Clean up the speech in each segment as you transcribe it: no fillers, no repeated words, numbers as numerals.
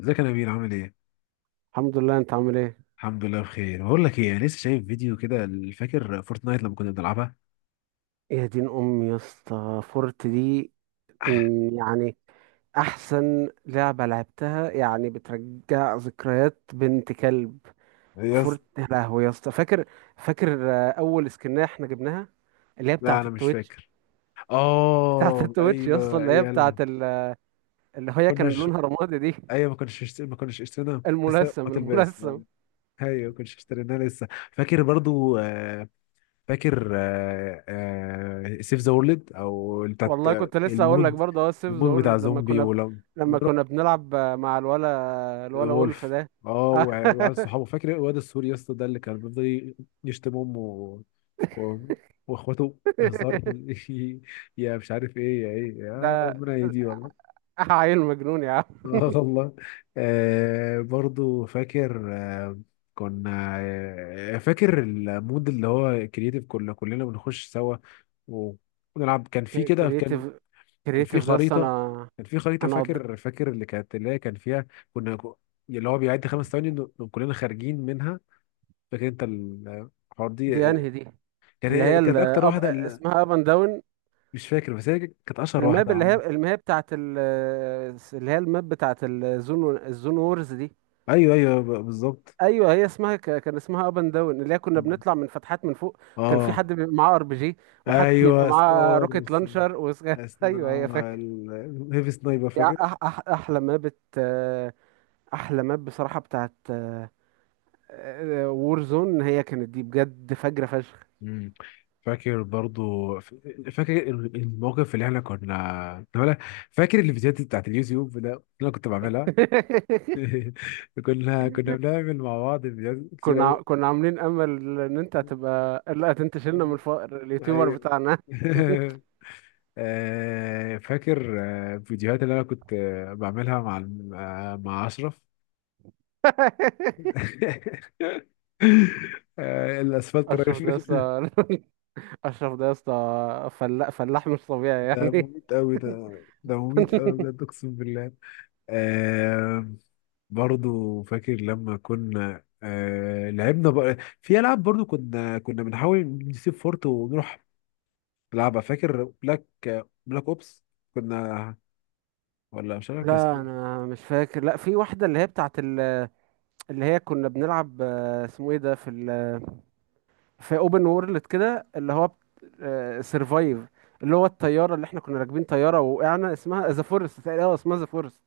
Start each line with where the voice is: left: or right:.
left: ازيك يا نبيل؟ عامل ايه؟
right: الحمد لله. انت عامل ايه؟
left: الحمد لله بخير. بقول لك ايه، انا لسه شايف فيديو كده. فاكر فورتنايت لما كنا بنلعبها؟
right: يا دين امي يا اسطى فورت دي. يعني احسن لعبه لعبتها، يعني بترجع ذكريات بنت كلب.
left: إيه يا اسطى؟
right: فورت يا لهوي يا اسطى، فاكر اول سكنه احنا جبناها، اللي هي
left: لا
right: بتاعه
left: انا مش
right: التويتش.
left: فاكر.
right: بتاعه
left: اه
right: التويتش يا اسطى،
left: ايوه ايوه لا
right: اللي هي كان
left: كناش.
right: لونها رمادي دي.
left: ايوه ما كناش اشترينا لسه ما
right: الملثم
left: تلبس
right: الملثم.
left: ايوه ما كناش اشتريناها لسه، فاكر برضو فاكر سيف ذا وورلد او بتاعت
right: والله كنت لسه اقول لك
left: المود.
right: برضه اهو السيف ذا
left: المود بتاع
right: وورلد
left: زومبي.
right: لما كنا بنلعب مع الولا وولف
left: وولف.
right: ده.
left: اه وعيال صحابه، فاكر الواد السوري يا اسطى ده اللي كان بيفضل يشتم امه و واخواته بهزار. يا مش عارف ايه يا ايه، يا
right: ده
left: ربنا يهديه والله.
right: عيل مجنون يا عم.
left: اه والله. آه برضو فاكر. آه كنا آه فاكر المود اللي هو كرييتيف، كنا كلنا بنخش سوا ونلعب. كان في كده،
right: كرييتيف،
left: كان في
right: ده أصل
left: خريطه
right: انا،
left: كان في خريطه.
right: انا قض-
left: فاكر؟ فاكر اللي كانت، اللي هي كان فيها، كنا اللي هو بيعد خمس ثواني إنه كلنا خارجين منها. فاكر انت الحوار
right: دي
left: دي؟
right: انهي دي؟
left: كان هي كانت اكتر واحده اللي،
right: اسمها اب اند داون.
left: مش فاكر، بس هي كانت اشهر
right: الماب
left: واحده
right: اللي هي اللي هي اللي هي الماب بتاعت الزون وورز دي.
left: ايوه ايوه بالظبط.
right: ايوه، هي اسمها، كان اسمها اب اند داون، اللي هي كنا بنطلع من فتحات من فوق. كان في
left: اه
right: حد بيبقى معاه ار بي جي، وحد يبقى
left: ايوه
right: معاه
left: سكار،
right: روكيت لانشر ايوه، هي فاكر.
left: هيفي سنايبر
right: دي
left: فاكر.
right: أح... أح... احلى ماب بت... احلى ماب بصراحة بتاعت وور زون. هي كانت دي بجد فجرة فشخ.
left: مم. فاكر برضو فاكر الموقف اللي احنا كنا كنا- فاكر الفيديوهات بتاعت اليوتيوب ده اللي انا كنت بعملها. كنا بنعمل مع بعض فيديوهات كتير أوي.
right: كنا عاملين امل ان انت هتبقى، لا ده انت شلنا من الفقر، اليوتيوبر
left: أيوة.
right: بتاعنا.
left: فاكر الفيديوهات اللي أنا كنت بعملها مع مع أشرف. الأسفلت
right: اشرف ده يا
left: رايفل.
right: اسطى. اشرف ده يا اسطى فلاح، فلاح مش طبيعي
left: ده
right: يعني.
left: مميت أوي ده. ده مميت أوي بجد، أقسم بالله. آه، برضو فاكر لما كنا لعبنا بقى في ألعاب برضو، كنا بنحاول نسيب فورت ونروح لعبة. فاكر بلاك؟ بلاك اوبس. كنا ولا مش عارف اسمه
right: لا
left: إيه.
right: انا مش فاكر. لا، في واحدة اللي هي بتاعت ال- اللي هي كنا بنلعب، اسمه ايه ده؟ في اوبن وورلد كده، اللي هو سرفايف، اللي هو الطياره اللي احنا كنا راكبين طياره وقعنا، اسمها ذا فورست تقريبا. اه اسمها ذا فورست،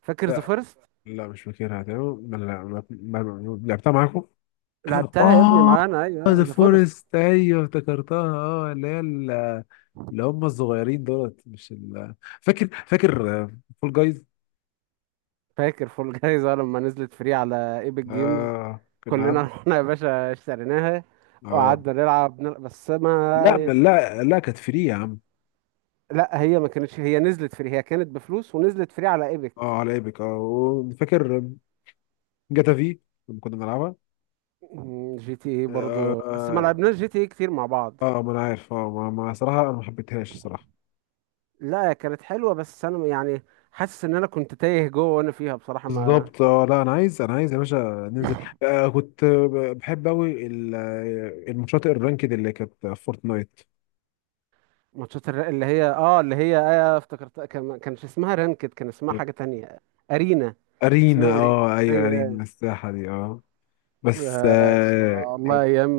right: فاكر ذا
left: لا
right: فورست؟
left: لا مش فاكرها تمام. ما- لا ما- ما- ما- لعبتها معاكم.
right: لعبتها يا ابني
left: اه.
right: معانا، ايوه
left: ذا
right: ذا فورست.
left: فورست ايوه افتكرتها، اه اللي هي اللي هم الصغيرين دولت، مش ال... فاكر فاكر فول جايز.
right: فاكر فول جايزه لما نزلت فري على ايبك جيمز؟
left: اه كنا
right: كلنا
left: عم...
right: رحنا يا باشا اشتريناها،
left: اه
right: وقعدنا نلعب بس
left: لا
right: ما...
left: لا كانت فري يا عم.
right: لا هي ما كانتش، هي نزلت فري، هي كانت بفلوس ونزلت فري على ايبك.
left: اه على ايبك. اه وفاكر جاتا في لما كنا بنلعبها.
right: جي تي اي برضه، بس ما
left: آه.
right: لعبناش جي تي اي كتير مع بعض.
left: اه ما انا عارف. اه ما ما صراحه أنا ما حبيتهاش صراحه.
right: لا كانت حلوه بس انا يعني حاسس ان انا كنت تايه جوه وانا فيها بصراحه، ما...
left: بالظبط. اه لا انا عايز يا باشا ننزل. آه كنت بحب قوي الماتشات الرانكد اللي كانت في فورتنايت.
right: اللي هي، اه اللي هي آه افتكرتها، كان ما كانش اسمها رانكد، كان اسمها
left: كانت
right: حاجه تانية. ارينا،
left: ارينا.
right: اسمها ارينا،
left: اه ايوه
right: اي.
left: ارينا الساحه دي اه. بس
right: آه والله ايام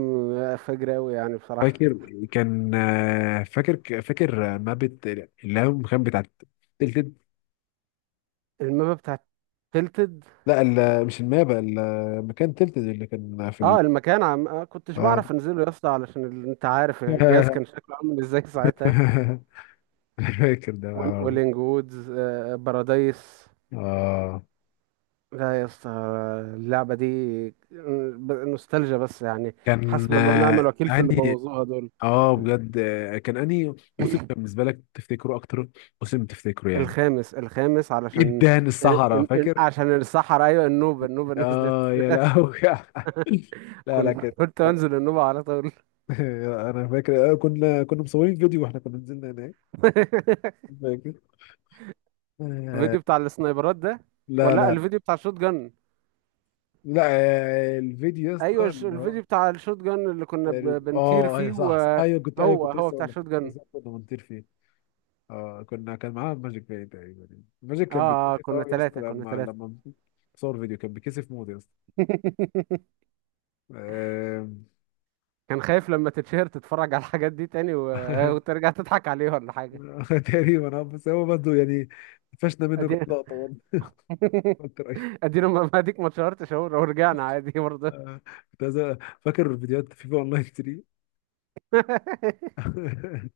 right: فجر قوي يعني بصراحه.
left: فاكر كان فاكر مابة اللي هي المكان بتاع تلتد.
right: المابا بتاعت تلتد.
left: لا مش المابة، المكان تلتد اللي كان في
right: اه المكان، عم... آه كنتش
left: اه.
right: بعرف انزله يا اسطى، علشان انت عارف الجهاز كان شكله عامل ازاي ساعتها.
left: فاكر ده
right: وال-
left: العرض.
right: ولينج وودز، بارادايس.
left: اه
right: لا يا اسطى، اللعبة دي نوستالجيا بس يعني.
left: كان
right: حسبي الله ونعم
left: آه،
right: الوكيل في اللي
left: انهي
right: بوظوها دول.
left: اه بجد كان انهي موسم كان بالنسبه لك تفتكره اكتر؟ موسم تفتكره يعني.
right: الخامس الخامس، علشان
left: ادان الصحراء فاكر؟
right: عشان الصحراء. ايوه النوبة النوبة نزلت.
left: اه يا لهوي. لا لا كان،
right: كنت انزل النوبة على طول.
left: انا فاكر كنا مصورين فيديو واحنا كنا نزلنا هناك. فاكر؟ آه،
right: الفيديو بتاع السنايبرات ده؟
left: لا
right: ولا لا،
left: لا
right: الفيديو بتاع الشوت جن.
left: لا. الفيديو يا
right: ايوه،
left: اسطى اللي هو،
right: الفيديو بتاع الشوت جن اللي كنا
left: تقريبا
right: ب- بنطير
left: اه ايوه
right: فيه،
left: صح صح. ايوه
right: وهو
left: كنت لسه
right: بتاع
left: اقول لك،
right: الشوت
left: كنت
right: جن.
left: لسه أقول لك كنا بنطير فيه. اه كنا كان معاها ماجيك باي تقريبا. ماجيك
right: اه
left: كان بيتكسف
right: كنا
left: قوي يا اسطى
right: ثلاثة، كنا ثلاثة.
left: لما صور فيديو كان بيتكسف موت يا اسطى. آم،
right: كان خايف لما تتشهر تتفرج على الحاجات دي تاني و... آه، وترجع تضحك عليه ولا حاجة.
left: تقريبا. اه بس هو برضه يعني فشنا منه كم
right: ادي.
left: لقطه برضه. كنت رايح.
right: ادينا، ما اديك ما اتشهرتش اهو، لو رجعنا عادي برضه.
left: آه، فاكر فيديوهات فيفا اونلاين 3.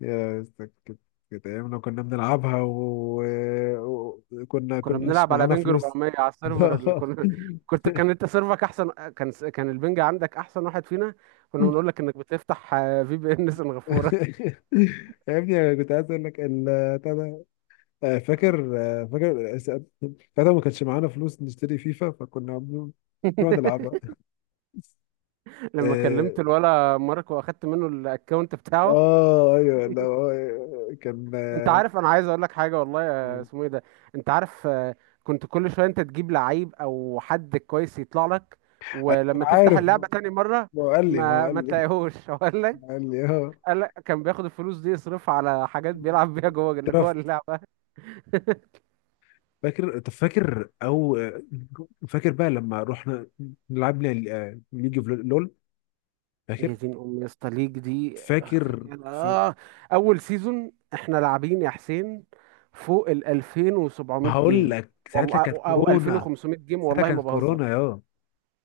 left: يا اسطى كانت ايامنا كنا بنلعبها وكنا كنا
right: كنا
left: كناش
right: بنلعب على
left: معانا
right: بنج
left: فلوس.
right: 400 على السيرفر
left: لا.
right: اللي كنا، كنت، كان انت سيرفرك احسن، كان كان البنج عندك احسن واحد فينا. كنا بنقول لك انك بتفتح في بي ان سنغافورة.
left: يا ابني انا كنت عايز اقول لك ال... آه، فاكر آه، فاكر فاكر ما كانش معانا فلوس نشتري فيفا فكنا بنقعد نلعبها.
right: لما
left: اه
right: كلمت الولا ماركو واخدت منه الاكونت بتاعه.
left: ايوه لا آه، كان
right: انت
left: آه،
right: عارف انا عايز اقول لك حاجه، والله يا اسمه ايه ده، انت عارف، كنت كل شويه انت تجيب لعيب او حد كويس يطلع لك،
left: أيوة، انا
right: ولما تفتح
left: عارف.
right: اللعبه تاني مره
left: هو قال لي ما هو قال
right: ما
left: لي
right: تلاقيهوش. اقول لك،
left: ما هو قال لي اه
right: قال لك كان بياخد الفلوس دي يصرفها على حاجات بيلعب بيها جوه
left: درافت.
right: اللعبه.
left: فاكر؟ طب فاكر او آه، فاكر بقى لما رحنا لعبنا ليج اوف لول.
right: يا
left: فاكر؟
right: دين ام يا اسطى ليج دي.
left: فاكر ف...
right: آه. اول سيزون احنا لاعبين يا حسين فوق ال 2700
left: هقول
right: جيم
left: لك ساعتها
right: والله.
left: كانت
right: او أو
left: كورونا.
right: 2500 جيم،
left: ساعتها
right: والله ما
left: كانت
right: بهزر.
left: كورونا يا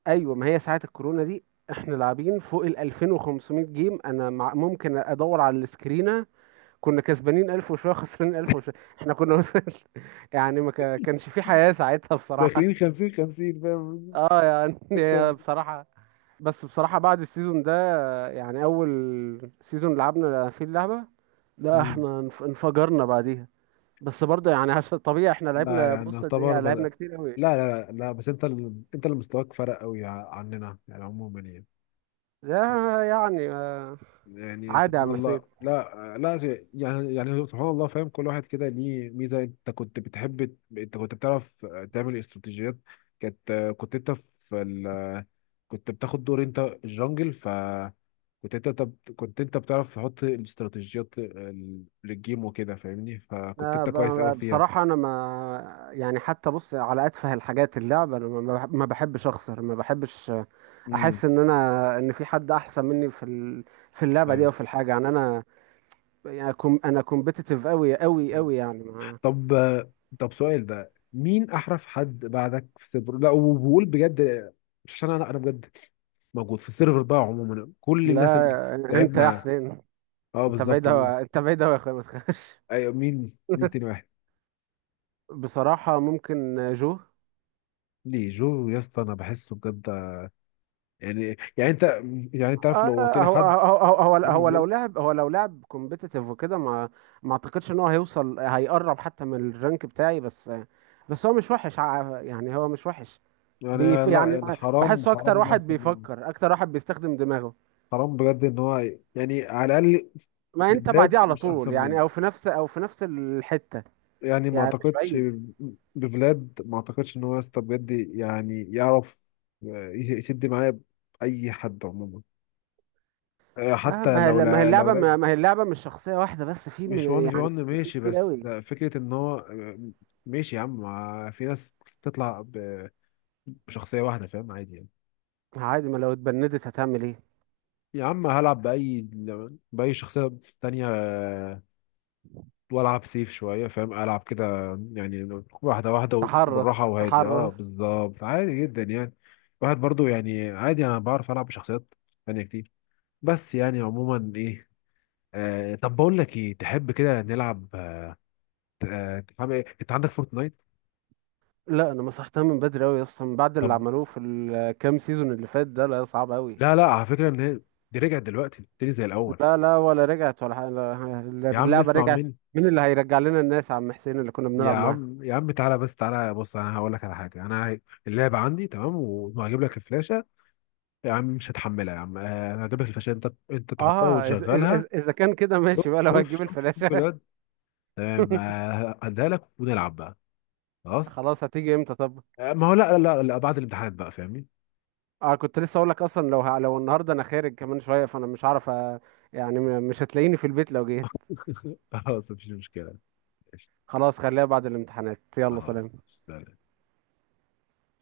right: ايوه ما هي ساعه الكورونا دي. احنا لاعبين فوق ال 2500 جيم، انا مع ممكن ادور على السكرينه. كنا كسبانين 1000 وشويه، خسرانين 1000 وشويه. احنا كنا وصل. يعني ما كا- كانش في حياه ساعتها
left: داخلين
right: بصراحه.
left: 50 50 فاهم
right: اه يعني
left: تكسب.
right: هي بصراحه. بس بصراحه بعد السيزون ده، يعني اول سيزون لعبنا فيه اللعبه، لا
left: مم.
right: احنا انفجرنا بعديها. بس برضه يعني عشان طبيعي احنا
left: لا
right: لعبنا،
left: يعني
right: بص قد ايه
left: يعتبر
right: يعني
left: ب...
right: لعبنا
left: لا
right: كتير قوي.
left: لا لا لا، بس انت اللي مستواك فرق قوي عننا يعني عموما يعني.
right: ده يعني
left: يعني
right: عادي يا
left: سبحان
right: عم حسين.
left: الله لا لا شيء- يعني يعني سبحان الله، فاهم كل واحد كده ليه ميزة. انت كنت بتعرف تعمل استراتيجيات. كانت كنت انت في ال... كنت بتاخد دور انت الجنجل، ف كنت انت طب كنت انت بتعرف تحط الاستراتيجيات للجيم وكده فاهمني، فكنت
right: لا،
left: انت كويس قوي فيها.
right: بصراحة أنا، ما، يعني حتى بص على أتفه الحاجات، اللعبة أنا ما بحبش أخسر، ما بحبش
left: امم
right: أحس إن أنا، إن في حد أحسن مني في في اللعبة دي
left: ايوه.
right: أو في الحاجة، يعني أنا، يعني أنا كومبيتيتيف أوي أوي أوي يعني، ما...
left: طب طب سؤال، ده مين احرف حد بعدك في السيرفر؟ لا وبقول بجد، مش عشان انا، انا بجد موجود في السيرفر بقى، عموما كل الناس اللي
right: لا أنت يا
left: لعبنا
right: حسين،
left: اه
right: أنت بعيد
left: بالظبط. مين؟
right: أوي، أنت بعيد أوي يا أخويا، ما تخافش.
left: ايوه مين، مين تاني واحد؟
right: بصراحة ممكن جو.
left: ليه جو يا اسطى؟ انا بحسه بجد يعني يعني انت يعني انت عارف
right: آه
left: لو قلت لي
right: هو
left: حد
right: هو هو هو
left: يعني
right: هو لو
left: غيره
right: لعب، لو لعب كومبيتيتيف وكده، ما اعتقدش ان هو هيوصل هيقرب حتى من الرانك بتاعي. بس بس هو مش وحش، يعني هو مش وحش.
left: يعني.
right: بيف
left: لا
right: يعني،
left: يعني حرام،
right: بحسه
left: حرام
right: اكتر
left: انه
right: واحد
left: احسن مني.
right: بيفكر، اكتر واحد بيستخدم دماغه.
left: حرام بجد ان هو، يعني على الاقل
right: ما انت
left: بجد
right: بعديه على
left: مش
right: طول
left: احسن
right: يعني،
left: مني،
right: او في نفس الحتة،
left: يعني ما
right: يعني مش
left: اعتقدش.
right: بعيد.
left: ما اعتقدش ان هو يا اسطى بجد يعني يعرف يسد معايا اي حد عموما، آه،
right: آه
left: حتى لو
right: ما هي
left: لا لو
right: اللعبة،
left: لا
right: ما هي اللعبة مش شخصية واحدة بس، في
left: مش
right: من
left: 1 في
right: يعني،
left: 1
right: في
left: ماشي،
right: كتير
left: بس
right: قوي.
left: آه، فكرة ان هو آه، ماشي يا عم. ما في ناس تطلع بشخصية واحدة فاهم عادي يعني.
right: عادي، ما لو اتبندت هتعمل ايه؟
left: يا عم هلعب بأي شخصية تانية والعب سيف شويه، فاهم؟ العب كده يعني، واحده واحده
right: تحرص
left: بالراحه وهادي، اه
right: تحرص.
left: بالظبط، عادي جدا يعني. واحد برضو يعني عادي، انا بعرف العب بشخصيات تانية كتير، بس يعني عموما ايه. آه طب بقول لك ايه، تحب كده نلعب؟ عامل إيه؟ انت عندك فورتنايت؟
right: لا انا مسحتها من بدري قوي اصلا، من بعد
left: طب
right: اللي عملوه في الكام سيزون اللي فات ده. لا صعب قوي.
left: لا لا على فكره ان هي دي رجعت دلوقتي تاني زي الاول.
right: لا لا، ولا رجعت ولا حاجة،
left: يا عم
right: اللعبة
left: اسمع
right: رجعت؟
left: مني.
right: مين اللي هيرجع لنا الناس يا عم حسين اللي كنا
left: يا
right: بنلعب معاه؟
left: عم يا عم تعالى بس، تعالى بص انا هقول لك على حاجه. انا اللعبه عندي تمام، وهجيب لك الفلاشه. يا عم مش هتحملها يا عم، انا هجيب لك الفشار، انت انت تحطها
right: اه، اذا إز إز
left: وتشغلها.
right: اذا كان كده ماشي
left: شوف
right: بقى لو
left: شوف
right: هتجيب
left: شوف شوف
right: الفلاشة.
left: بجد تمام، هديها لك ونلعب بقى. خلاص
right: خلاص، هتيجي امتى طب؟
left: ما هو لا، بعد الامتحان بقى فاهمني.
right: اه، كنت لسه اقول لك اصلا، لو لو النهارده انا خارج كمان شوية، فانا مش عارف مش هتلاقيني في البيت لو جيت.
left: خلاص مفيش مشكلة. قشطة.
right: خلاص، خليها بعد الامتحانات. يلا
left: خلاص
right: سلام.
left: سلام